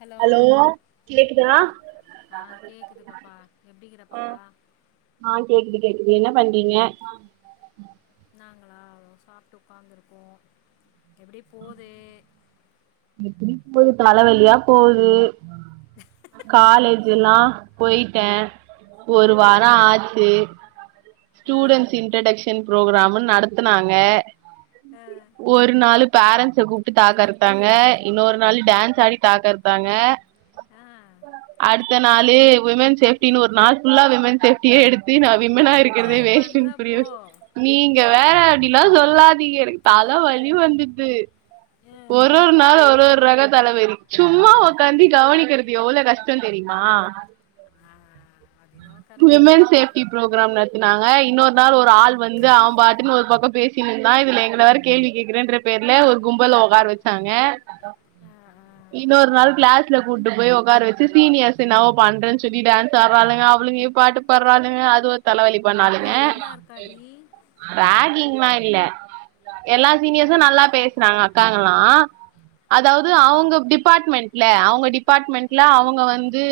Hello ஆ கேக்குதா ஆ கேக்குது பாப்பா எப்டிக்கிற பாப்பா ஆ கேக்குது கேக்குது என்ன பண்றீங்க நாங்களா சாப்ட்டு உக்காந்துருக்கோ எப்டி போது எப்டி போது தலவலியா போது காலேஜுலா போய்ட்டே ஒரு அதா வாரோ ஆச்சு அ ஸ்டூடண்ட் இன்ட்டக்ஷ ன் புரோக்ராம்னு நடத்துனாங்க அ ஒர் நாளுப் பேரண்ட்ஸ கூப்ட்டு தாக்கறுத்தாங்க இன்னொரு நாளு டான்ஸ் ஆடி தாக்கறுதாங்க ஆ அடுத்த நாளு வுமன் ஸேஃப்ட்டினு ஒரு நாள் ஃபுல்லா விமன் ஸேஃப்ட்டியே எடு டீ நா விமனா இருக்கறதே என்ஜாய் பண்ற வேஷ்ட்டுன் புரிய போ வெ நீங்க வேற அப்டில்லா சொல்லாதீங்க எனக்கு தலவலி வந்துட்து அ ஒரொர் நாளு ஒர்ரொரு ரக தலவெலி சும்மா ஒக்காந்தி கவனிக்கிறது எவ்ளா கஷ்டந்தெரிமா ஆ அது என்னவோ கரெக்ட்டு தா விமன் சேஃப்டி ப்ரோக்ராம் நடத்தினாங்க இன்னோர் நாள் ஒரு ஆள் வந்து அவம்பாட்டுனு ஒரு பக்கோ பே சின்ந்தா இதுல எங்கள வேற கேள்வி கேக்குறன்ற பேர்ல ஒரு கும்பல ஒக்கார வெச்சாங்க ஆ ஆ இன்னோர் நாள் க்ளாஸ்ல கூட்டுபோய் ஒக்கார வெச்சி சீனியர்ஸ் என்னவோ பண்றஞ்சொல்லி டான்ஸ் ஆட்றாளுங்க அவுளுங்க பாட்டு பாட்றாளுங்க அது ஒரு தலவலி பண்ணாளுங்க ராகிங்லா இருக்காடி ரேகிங்லா இல்ல எல்லா ஆ சீனியர்ஸு நல்லா பேசுனாங்க க்காங்களா அதாவுது ஆ ஆ அவுங்க டிபார்ட்மெண்ட்ல அவுங்க டி பாட்மெண்ட்ல அவுங்க ஓகே ஓகே வந்து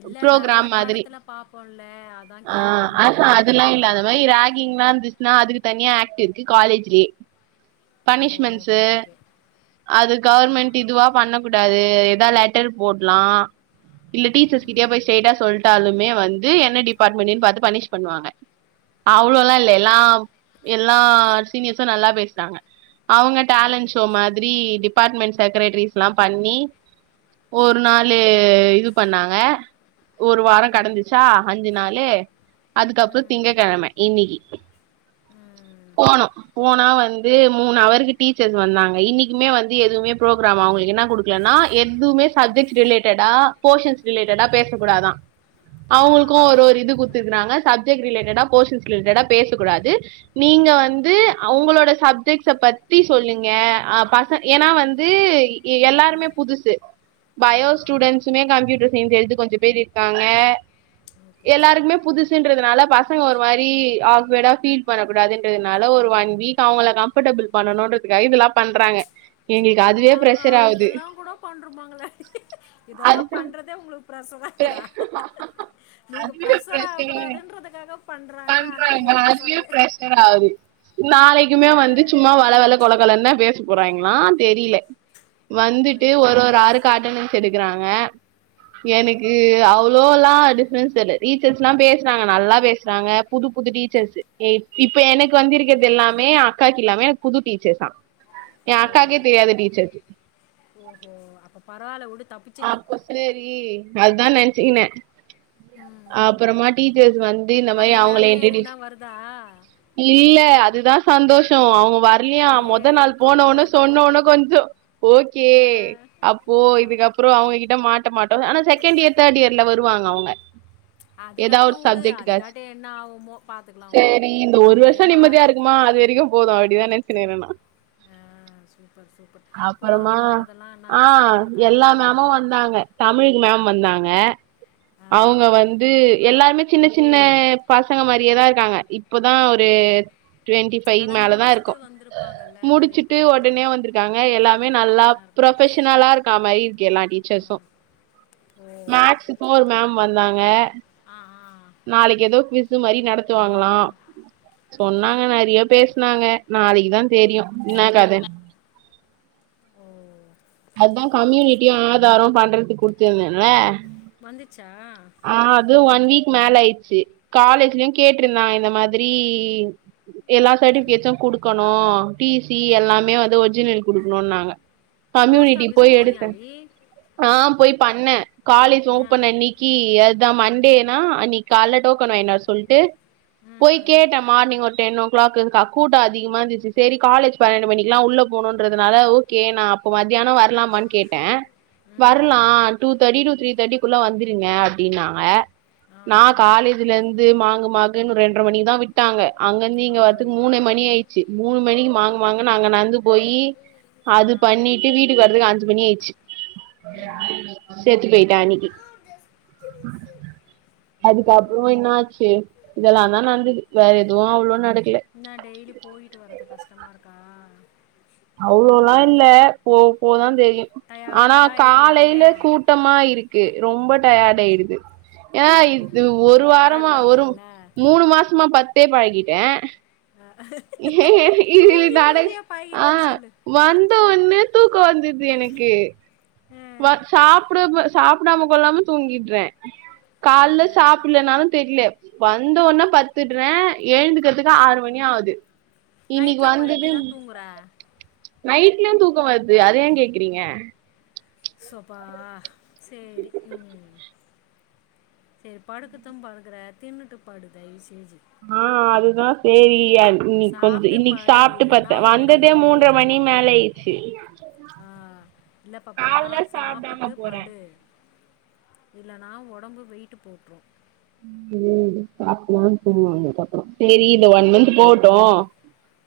இல்ல நெறைய ப்ரோகிராம் மாத்ரி படத்துல பாப்போல்ல அதா ஆ கேக்குறே அந்த அ மாரி ஆ எதனா அதெல்ல இருக்கா இல்ல அந்த மாரி அப்டின்னு ராகிங்லா இருந்துச் சுனா அதுக்கு தனியா ஆக்ட் இருக்கு காலேஜ்லே ஓ பனிஷ்மென்ட்ஸு ஓகே ஓகே அது ஆ கவர்மெண்ட் இதுவா பண்ண கூடாது எதா லெட்டர் போட்லா இல்ல ம் டீச்சர்ஸ் கிட்டயே போயி ம் ஸ்ரெய்ட்டா சொல்ட்டாலுமே வந்து என்ன டிபார்ட்மெண்டுன்னு பாத்து பனிஷ் பண்ணுவாங்க ம் ஓ அவ்ளோல இல்ல எல்லா எல்லா சீனியர்ஸு நல்லா பேஸ்னாங்க அவுங்க ஓ டேலண்ட் ஷோ மாதிரி டிபார்ட்மெண்ட் செக்ரட்ரீஸ்லா பண்ணி ஒரு நாளு ம் இது பண்ணாங்க ஒரு ம் வாரங்கடந்துச்சா அஞ்சு நாலு அதுக்கப்றோ ம் திங்கக்கெழம இன்னிக்கி ம் போனோ போனா வந்து மூணு அவருக்கு டீச்சர்ஸ் வந்தாங்க இன்னிக்குமே வந்து எதுவுமே ப்ரோக்ராம் அவுங்குளுக் என்ன குடுக்கலன்னா எதுவுமே சப்ஜெக்ட் ரிலேட்டடா போஷன்ஸ் ரிலேட்டடா பேசக்கூடாதா ஆ அவுங்களுக்கு ஒரொரு இது குடுத் துக்றாங்க சப்ஜெக்ட் ரிலேட்டடா போஷன்ஸ் ரிலேட்டடா பேச கூடாது நீங்க ஆ வந்து அவுங்களோட சப்ஜெக்ட்ஸ பத்தி சொல்லுங்க அ பசங் ஏனா வந்து எ எல்லாருமே ம் புதுசு பயோ ஆமா ஸ்டூடண்ட்ஸுமே கம்ப்யூட்டர் சயின்ஸ் எடுத்து கொஞ்ச பேர் இருக்காங்க ஓகே ஓகே எல்லாருக்குமே புதுசு ன்றனால பசங்க ஒரு மாரி ஆக்வேடா ஃபீல் பண்ணக்கூடாதுன்றதுனால ஒரு ம் ஒன் வீக் அவுங்கள க ம்பட்டபிள் பண்ணனுன்றதுக்காக இதெல்லா பண்றாங்க எங்களுக்கு அதுவே பார்றா ப்ரெஷர் ஆகுது இதெல்லா கூட பண்ருப்பாங்களே இதெல்லா பண்றதே உங்களுக்கு பிரசவா அதுக்கு இருக்குதா நீங்க அதுவே ப்ரஷர் ஆக பிரஷர் கூடாதுன்றதுக்காக பண்றாங்க ஆனா நீங்க ப்ரெஷரா பிரஷர்ராவ்து நாளகிமே வந்து ஆ சும்மா வல வல கொழ கொழன் தா பேச போறாய்ங்ளா தெரில வந்துட்டு ஐயோ ஒரு ஒரு ஆறுக்கு அட்டனன்ஸ் எடுக்றாங்க ஆ எனக் இது அவ்ளோ எல்லா அப்ப டிப்ரென்ஸ் தெர்ல டீச்சர்ஸ் எல்லா பேசுறாங்க நல்லா பேஸ்றாங்க புது புது டீச்சர்ஸு ஏ இப்ப எனக்கு வந்திருக்கிறது எல்லாமே அக்காக்கு இல்லாமே புது டீச்சர்ஸ்சா எ அக்காகே ஓ தெரியாது டீச்சர்ஸு ஓஹோ அப்ப பரவால உடு தப்புச்ச நீ அப்ப சேரி அதுதா நெனச்சுக்கினே ம் அப்புறமா டீச்சர்ஸ் வந் து இந்த மாரி அந்த அவுங்கள மேமே இன்டிடியூஸ் எதுக்குன்னா வருதா இல்ல அதுதா சந்தோஷோ அவுங்க வ ர்லியா ஏ மொத நாளு போனவுன பரவாயில்ல போ சொன்னோன கொஞ்ச ஓகே ஆ, அப்போ ச- இதுக்கப் அப்புற அவுங்க கிட்ட மாட்ட மாட்டோ ஆனா செகண்ட் இயர் தேட் இயர்ல வருவாங்க அவுங்க ஏதா ஒரு அதுக்காட்டியும் விடு சப்ஜெட்டுகாச் அதுக்காட்டியும் என்ன ஆகுமோ பார்த்துக்கலாம் விடு செரி இந்த ஒரு அப்படியே வருஷ நிம்மதியா மாறும் இருக்குமா அது வரைக்கும் போது அப்டிதா நெனச்சுகினுற நா அ சூப்பர் சூப்பர் அப்பறமா போறது வர்றதெல்லா என்ன ஆ கஷ்டமா இருக்கா எல்லா கொஞ்சோ மேமு வந்தாங்க தமிழ் மேம் வந்தாங்க ஆ, அவுங்க வந்து எல்லாருமே சின்ன சின்ன பசங்க மாரியேதா இருக்காங்க இப்போதா ஒரு டுவெண்டி ஃபை அதை மேல தா முடிச்சிட்டு இருக்கு வந்திருப்பாங்கல்ல நிறைய முடிச்சுட்டு பேர் ஒடனே வந்திருக்காங்க எல்லாமே அந்த மாதிரி நல்லா என்ன இருக்கும் ப்ரஃபஷனலா இருக் அக்கா மாரி இருக்கு எல்லா டீச்சர்ஸு ஓ மேக்ஸ்க்கு ஒரு மேம் வந்தாங்க ஆ ஆ நாளைக்கு எதோ ஃபிஸு மாரி ஆஹா நடத்துவாங்களா சொன்னாங்க நெறய பேசினாங்க நாளைக்குதா தெரியு என்ன கதன் ஓ அதா கம்யூனிட்டியு ஆதாரு பண்றதுக்கு குடுத்திருந்தென்ல வந்துச்சா ஆ அதுவு ஒன் வீக் மேல ஆய்ச்சு காலேஜ்லயு கேட்ருந்தாங்க இந்த மாதிரி எல்லா ம் சர்ட்டிபிகேட்ஸ்சு குடுக்கணு டிசி ம் எல்லாமே வந்து ஒரிஜினல் குடுக்ணுனாங்க போஸ்ட் கம்யூனிட்டி ஆஃபீஸ் போய் எடுத்த போனியாடி ஆ போய் பண்ண காலேஜ் ஆ ஓப்பன் அன்னக்கி அதுதா மண்டேனா அன்னக்கி கால்ல டோக்கன் வாங்கினு வர சொல்ட்டு ம் போய் ம் கேட்டே மார்னிங் ஒரு டென்னோ க்ளாகுங்கா கூட்ட அதிகமா இருந்துச்சு சரி காலேஜ் பன்னெண்டு மணிக்கெல்லா உள்ள போணுன்றதுனால ஓகே நா அப் இப்பொ மத்தியான வரலாமான் கேட்ட ம் வர்லா ம் டூ தேட்டி டூ த்ரீ தேட்டிக்குள்ள வந்திருங்க அப்டினாங்க ஆ நா காலேஜ்ல இந்து மாங்கு மாங்குன் ரெண்ர மணிதா விட் விட்டாங்க அங்கிந்து ஆ இங்க வரதுக்கு ஐயோயோ மூணு மணி ஆயி சி மூணு மணிக்கு ஆ மாங்கு மாங்கென அங்க நடந்து போயி ஆ அதுப் பண்ணிட்டு வீட்டுக்கு வரறதுக்கு அஞ்சு மணி ஆய்ச்சு ம் செத்து பெய்ட்டா அன்னிக்கி அதுக்கப்புற இன்னாச்சு இதெல்லா தா நடந்தது வேற எதுவு அவ்ளோ நடக்கல என்னா டெய்லி போய்ட்டு வரது கஷ்டமா இருக்கா அவ்ளோலா இல்ல போ போதா தெரியு ஆனா டயர்டாக காலயில இருறியாமே கூட் ட்டமா இருக்கு ரொம்ப டயடு ஆய்டுது ஏ இ இது ம் ஒரு வாரமா பழக்கம் ஒரு இல்லைல்ல மூணு மாசமா பத்தே பழகிட்டே ஆ இதிலி தூங்கி நாடக தூங்கியே அ பழகிட்டேன்னு சொல்லு வந்தோன்ன தூக்க வந்தது எனக்கு வ சாப்ட சாப்டாம கொல்லாம தூங்கிட்ற கால்ல சாப்பிலனாலு தெரில வந்தோன்ன பத்துடுவே எழுந்துக்கிறதுக்கு ஆறு மணி ஆகுது இன்னிக்கு வந்துட்டும் போற நைட்லயு தூக்க வருது அத ஏ கேக்குறீங்க ஸ்சொப்பா செரி ம் சரி படுக்கத்து படுகிற தின்னுட்டு படு தயவு செஞ்சு ஆ அதுதா சேரி யன் இன்னைக்கு கொஞ்ச சாப்பிட்டு இன்னைக்கு படு சாப்ட்டு இல்லைன்னா பத்தே உடம்பு வந்ததே மூன்ற வெயிட் மணி மேல போட்டுரும் ஆயிடுச்சு ஆ இல்ல பாப்பா கால்ல சாப்டாம சாப்பிட்டு போறே படு இல்லனா ஒடம்பு வெயிட்டு போட்டுரு சேரி இந்த ஒன் மந்த் போகட்டு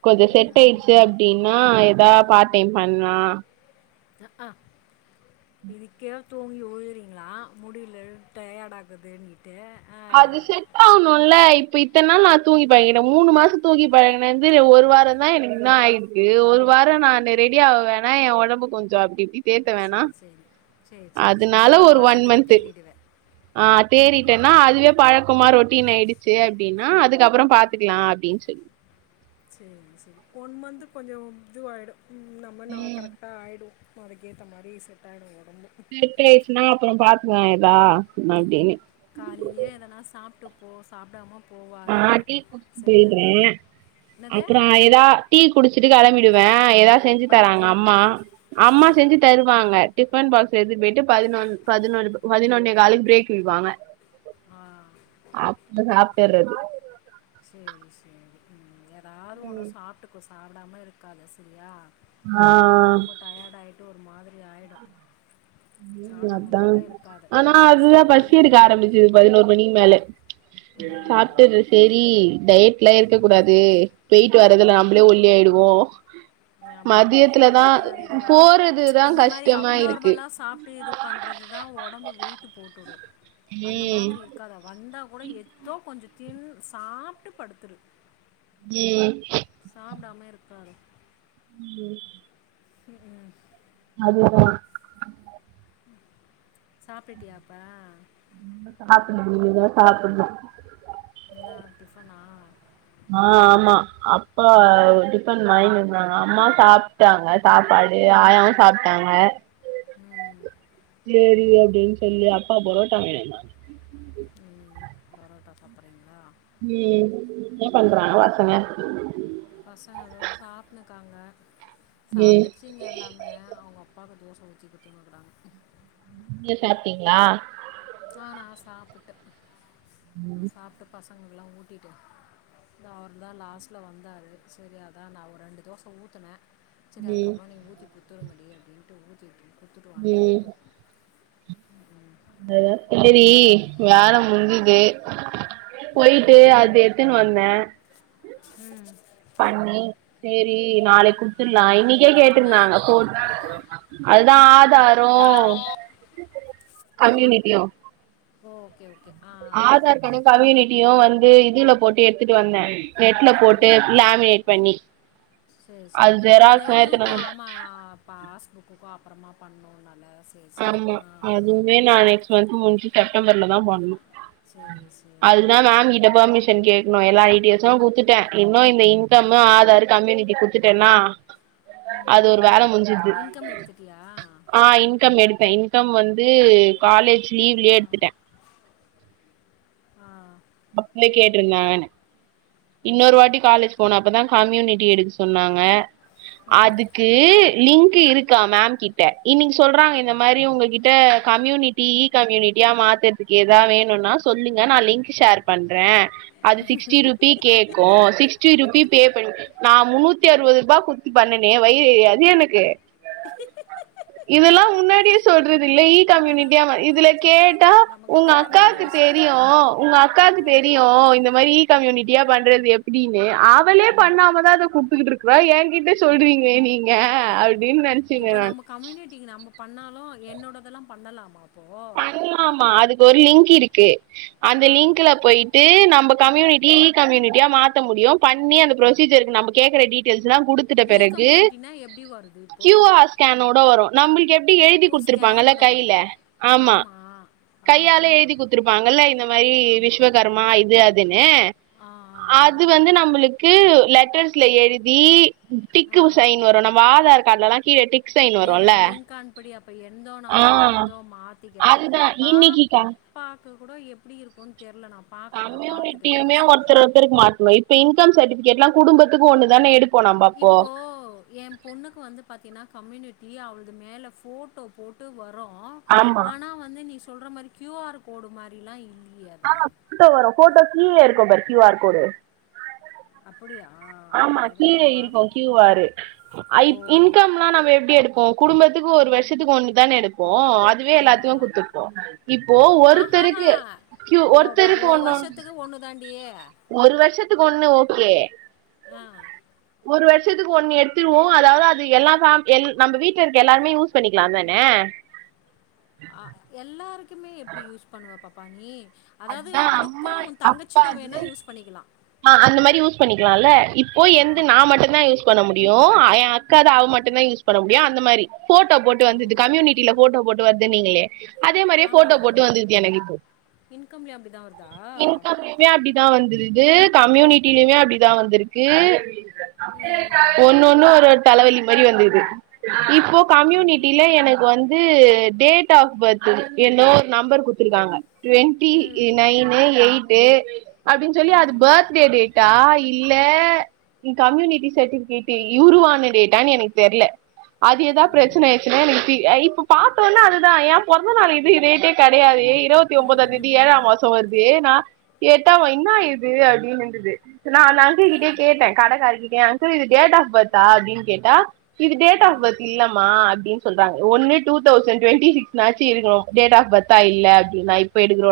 கொஞ்சோ ம் செட் ம். ஆயிடுச்சு அப்டின்னா ஏதா பார்ட் டைம் பண்ணலா அக்ஹா இதுக்கே தூங்கி வுழுகிறீங்களா முடில டயர்ட் ஆகுதுன்னுட்டு அது செட் ஆகணும்ல இப்ப இத்தன நாள் நா தூங்கி பழகிட்டே மூணு மாசம் தூங்கி பழகினது ஒரு வார எனக்கு இன்னு ஆயிருக்கு ஒரு வார நானு ரெடி ஆக வேணா ஏ ஒடம்பு கொஞ்சோ அப்டி இப்டி தேத்த வேணா சரி சரி சரி சரி சரி அதுனால ஒரு ஒன் மாசத்துல மன்த்து தேறிடுவேன் ஆ ம் தேறிட்டேன்னா அதுவே பழக்கமா ரொட்டீன் ஆயிடுச்சு அப்டின்னா அதுக்கப்றோ பாத்துக்கலா அப்படின்னு சொல்லி சேரி சோரி ஒன் மந்த் கொஞ்சோ இது ஆயிடு நம்ம நா ம் கரெக்ட் ட்டா ஆயிடு அதுக்கேத்த மாரி செட் ஆயிடு ஒடம்பு செட்டா ஆயிடுச்சுன்னா அப்றோ பாத்துக்கலா எதா அப்டின்னு காலைலியே எதனா சாப்பிட்டு போ சாப்பிடாம நா போவாத செரியா அப்றோ எதாவது டீ குடிச்சிட்டு கெளம்பிடுவே எதாவது இது செஞ்சு தராங்க அம்மா பைத்தியமே அம்மா ஆ செஞ்சு தரு வாங்க டிஃபன் பாக்ஸ் எடுத்துனு போயிட்டு பதினொ பதினொ பதினொன்னே காலுக்கு பிரேக் விடுவாங்க ஆ அப்ப சாப்பிட்றது சேரி சேரி ம் எதாவது ஒண்ணு சாப்டுக்கோ சாப்டாம இருக்காத செரியா ஆ அதுவே ஒடம்பு டயர்ட் ஆயிட்டு ஒரு மாதிரி ஆயிடு ம் அதா ஆனா அதுதா ஸ்கிப் பசி எடுக்க பண்ணினா ஆரம்பிச்சுது பதினோரு மணிக்கு மேலே ம் சாப்பிட்டற சேரி டயட் எல்லா இருக்க கூடாது வெயிட் வர்றதுல நம்மளே ஒல்லி ஆயிடுவோ ஆமா போயிட்டு மதியத்துலதா வர்றதுலயே அது இதுவாயிடு போறதுதா இந்த மாரி கஷ்டமா இருக்கு அப்நார்மலா சாப் ட்டு இது பண்றதுதா ஒடம்பு வெயிட்டு போட்டுடு அந்த ம் மாதிரி க்காத வந்தா கூட எதோ கொஞ்ச தின் சாப்ட்டு படுத்துரு ம் சாப்டாம இருக்காத ம் ம் அதுதா சாப்டிட்டியாப்பா இன்னு [inaudible] முடில இனிதா சாப்பிட்னு என்ன டிஃப்பனா ஆ ஆமா அப்பா டிஃபன் வாங்கின்னு வந்தாங்க அம்மா சாப்டாங்க சாப்பாடு ஆயாவு சாப்டாங்க ம் சேரி அப்டின்னு சொல்லி அப்பா புரோட்டா வாங்கிட்டு வந்தாங்க ம் பரோட்டா சாப்பிட்றீங்களா ம் என்ன பண்றாங்க ம் பசங்க பசங்க இதோ சாப்டுனு இக்காங்க ம் சாப்பிட்டு த்திங்க எல்லாமே அவங்க அப்பாவுக்கு தோச இத்தி குடுத்துனு இருக்காங்க நீ சாப்பிட்டீங்களா ஆ நா சாப்பிட்டே சாப்பிட்டு பசங்கலுக்கெல்லா ஊட்டிட்டே அவர் தா லாஸ்ட்ல வந்தாரு சரி அதா நா ஒரு ரெண்டு தோச ஊத்துனே சரி ம் அதுக்கப்றோ நீ ஊத்தி குத்துருங்கடி அப்டின்ட்டு ஊத்தி குத்துட்டு வன்ட்டே ம் அதா செரி வேல முஞ்சுது போயிட்டு ம் அது எத்துன்னு வந்தே ம் பண்ணி சேரி நாளைக்கு குடுத்துல்லா இன்னைக்கே என்ன கேட்ருந்தாங்க எத்தனை போ அந்த போயிட்டு அதுதா ஆதாரும் என்னதுமா கம்யூனிட்டியு ஓகே ஓகே ஆ ஆதார் கார்டும் கம்யூனிட்டியு வந்து இதுல போட்டு எடுத்துட்டு வந்தே நெட்ல ஓ போட்டு லேமினேட் பண்ணி சரி சரி அது அந்த ஜெராக்ஸ்லா எடுத்துனு இதுக்கும் வந் ஆமா பாஸ்புக்குக்கும் அப்புறமா பண்ணும் நல்லா செரி செரி ஆ இனிமே நா நெஸ்ட் மந்த் முஞ்சு செப்டம்பர்ல தா பண்ணனும் சரி சரி அதுக்கு தா ம் மேம் கிட்ட பெர்மிஸன் ட்ட கேக்கணும் எல்லா ஐ டிஸும் குத்துட்டேன் இன்னும் இந்த இன்கம் ஆதார் கம்யூனிட்டி குத்துட்டேன்னா அது ம் ஒரு வேல ம் முடஞ்சுது இன்கம் எடுத்துட்டியா ஆ இன் கம் எடுத்தே இன்கம் வந்து காலேஜ் லீவ்லயே எடுத்துட்டே ஆ அப்பே கேட்டிருந்தாங்க என்ன இன்னொரு ஓகே வாட்டி ஓகே காலேஜ் போன அப்பதா கம்யூனிட்டி எடுக்க சொன்னாங்க ம் அதுக்கு க்கு லிங்க் இருக்கா மேம் கிட்ட இன்னைக்கு சொல்றாங்க இந்த மாரி உங்க கிட்ட கம்யூனிட்டி ட்டி ஈ கம்யூனிட்டியா மாத்தறதுக்கு ஏதாவ வேணுன்னா சொல்லுங்க நா லிங்க் ஷேர் பண்றேன் அது சிக்ஸ்டி ருபி கேட்கும் சிக்ஸ்டிருபி பே பண்ண நா முன்னூத்தி அறுவது ரூபா குத்தி பண்ணனே வயிறரியாது எனக்கு கிங் கீகு இதெல்லா முன்னாடியே சொல்றது இல்ல இ கம்யூனிட்டியா அதெல்லாம் இதுல முன்னாடி கேட்டா சொல்லாதுங்க நமக்கு உங்க தேவையான அக்காக்கு விஷயம்லாம் தெரியும் உங்க அக்காக்கு தெரியும் இந்த மாரி ஈ கம்யூனிட்டியா பண்றது எப்டின்னு அவளே பண்ணாமதா அத குடுத்துக்கிட்டு இருக் கிறா ஏங்கிட்ட சொல்றீங்களே நீங்க அப்டின்னு நெனச்சீங்க இப்போ நானு நம்ம கம்யூனிட்டிக்கு நம்ம பண்ணாலும் என்னோடதெல்லா பண்ணலாமா அப்போ ஆமா அதுக்கு ஒரு லிங்க் இருக்கு அந்த ஆ லிங்க்ல போயி ட்டு நம்ம கம்யூனிட்டி இ கம்யூனிட்டியா மாத்த முடியும் பண்ணி அந்த புரொசீஜருக்கு நம்ம கேக்குற டீட்டேல்ஸ்ல்லா குடுத் துட்ட இ பெறகு கம்யூனிட்டினா எப்படி வருது கியூ இப்போது ஆர் ஸ்கேனோட வரும் நம்மளுக்கு எப்டி எழுதி ஓ குடுத்துருப்பாங்கல்ல ஸ்கேனோட கையில வருதா ஆமா ஆமாம் ஆ கையாலே ஆ எழுதி குத்துருப்பாங்கல்ல இந்த மாரி ஆமாம் விஸ்வகர்மா இது அதுன்னு ஆ ஆ அது வந்து நம்மளுக்கு லெட்டர்ஸ்ல எழுதி டிக்கு ஆ ஆ சைன் வரும் நம்ம ஆதார் கால்லல்லா கீழ டிக் சைன் ஏ வருல்ல எனக்கு லிங் அனுப்புடி அப்ப எந்தோ ஆ நானு அவர்தோ மாத்திக்கிறே அதுதா இன்னிக்கி பாப் க பாக்கு கூட எப்டி இருக்குன்னு தெரில நா பாக்கறே நா பாத்துட்டு வேணா சொல்றே எடுக்க மாட்டோ இப்ப இன்கம் சட்டிபிகேட்ல்லா குடும்பத்துக்கு ஒன்னு தான எடுப் இப்போ ஏ பொண்ணுக்கு வந்து பாத்தின்னா கம்யூனிட்டி அவளது மேல ஃபோட்டோ போட்டு வரோ ஆமா ஆனா வந்து நீ சொல்ற மாரி கியூ ஆர் கோடு மாரிலா இல்லயே அதுல ட்டோ வரு போட்டோ கிழ இருக்கோ பாரு கியூ ஆர் கோடு அப்புடியா ஆமா கீழ இருக்கு க்யூ ஆரு ஆ ஓ! இப் இன்கம்ல்லா நம்ம எப்டி எடுப்போ குடும்பத்துக்கு ஒரு வருஷத்துக் ஒன்னுதான எடுப்போ அ துவே ஆமா. எல்லாத்தியு குத்துப்போ இப்போ ஒருத்தருக்கு கியூ அ வ வ ஒருத்தருக்கு ஒரு ஒண்ணு வருஷத்துக்கு ஒன்னு தான்டி ஒரு வருஷத்துக் ஒண்ணு ஓகே ஆ ஒரு வருஷத்துக்கு ஒண்ணு எடுத்துக்குவோ அதாவத் அது எல்லா ஃப்ரேம் எல் நம்ம வீட்ல இருக்க எல்லாருமே யூஸ் பண்ணிக்கிலா தானே ஆ எல்லாருக்குமே எப்டி யூஸ் பண்ணுவே பாப்பா நீ அதாது அதுதா உனக்கு அம்மா உ அப்பா தங்கச்சிக்கு அது வேணா யூஸ் பண்ணிக் ஆ அந்த மாரி யூஸ் பண்ணிக்கிலால இப்போ ஆ. எந்து நா மட்டுந்தா யூஸ் பண்ண முடியு ஆ எ அக்காது அவ மட்டுந்தா யூஸ் பண்ண முடியு அந்த மாரி ஃபோட்டோ போட்டு ஓ! வந்துத்து கம்யூனிட்டில ஃபோட்டோ போட்டு வருதுனீங்களே அதே மாரியே ஃபோட்டோ போட்டு வந்துது எனக்கிப்போ இன்கம்லே அப்பிடிதா வரு இன்கம்லியுமே அப்பிடிதா வந்துகுது கம்யூனிட்டிலியுமே அப்பிடிதா வந்திருக்கு ம் ஒன்னு ஒன்னு ஒரு ஒரு தலவெலி மாரி வந்துகிது இப்போ ஓ கம்யூனிட்டில எனக்கு வந் து டேட் ஆஃப் பர்த்துது என்னோ ஓர் நம்பர் குத்துருக்காங்க த்ரி ம் நைனு எய்ட்டு அப்டின் சொல்லி அது ம் பேத்டே டேட் டா இல்ல கம்யூனிட்டி சட்டிஃபிகேட்டு யுருவான டேட்டானு எனக்கு தெர்ல அது எதா ஓ ப்ரெச்சனயாய்ச்சின்னா எனக்கு ஃபி அ இப்போ பாத்தொன்னே அதுதா ஏ பொறந்த நாளு இது ரேட்டே கெடையாதே இருவத்தி உம்பதா தேதி ட்டா பாசோ வருதே நா எட்டாவ இன்னா இது அப்டினிந்துது நா அந்த அங்குள் ஆ கிட்டேயே கேட்டே கடகாருகிட்டயே அங்குள் இது டேட் ஆப் பர்தா அப்டின் கேட்டா இது டேட் ஆஃப் பகத் இல்லமா அப்டின் சொல்றாங்க ஒன்னு டூ தௌசண் டுவெண்டி சிக்ஸ்னாச்சி இருக்கணு டேட் ஆஃப் பர்த்தா இல்ல அப்டினு நா இப்ப எடுக்கிறோ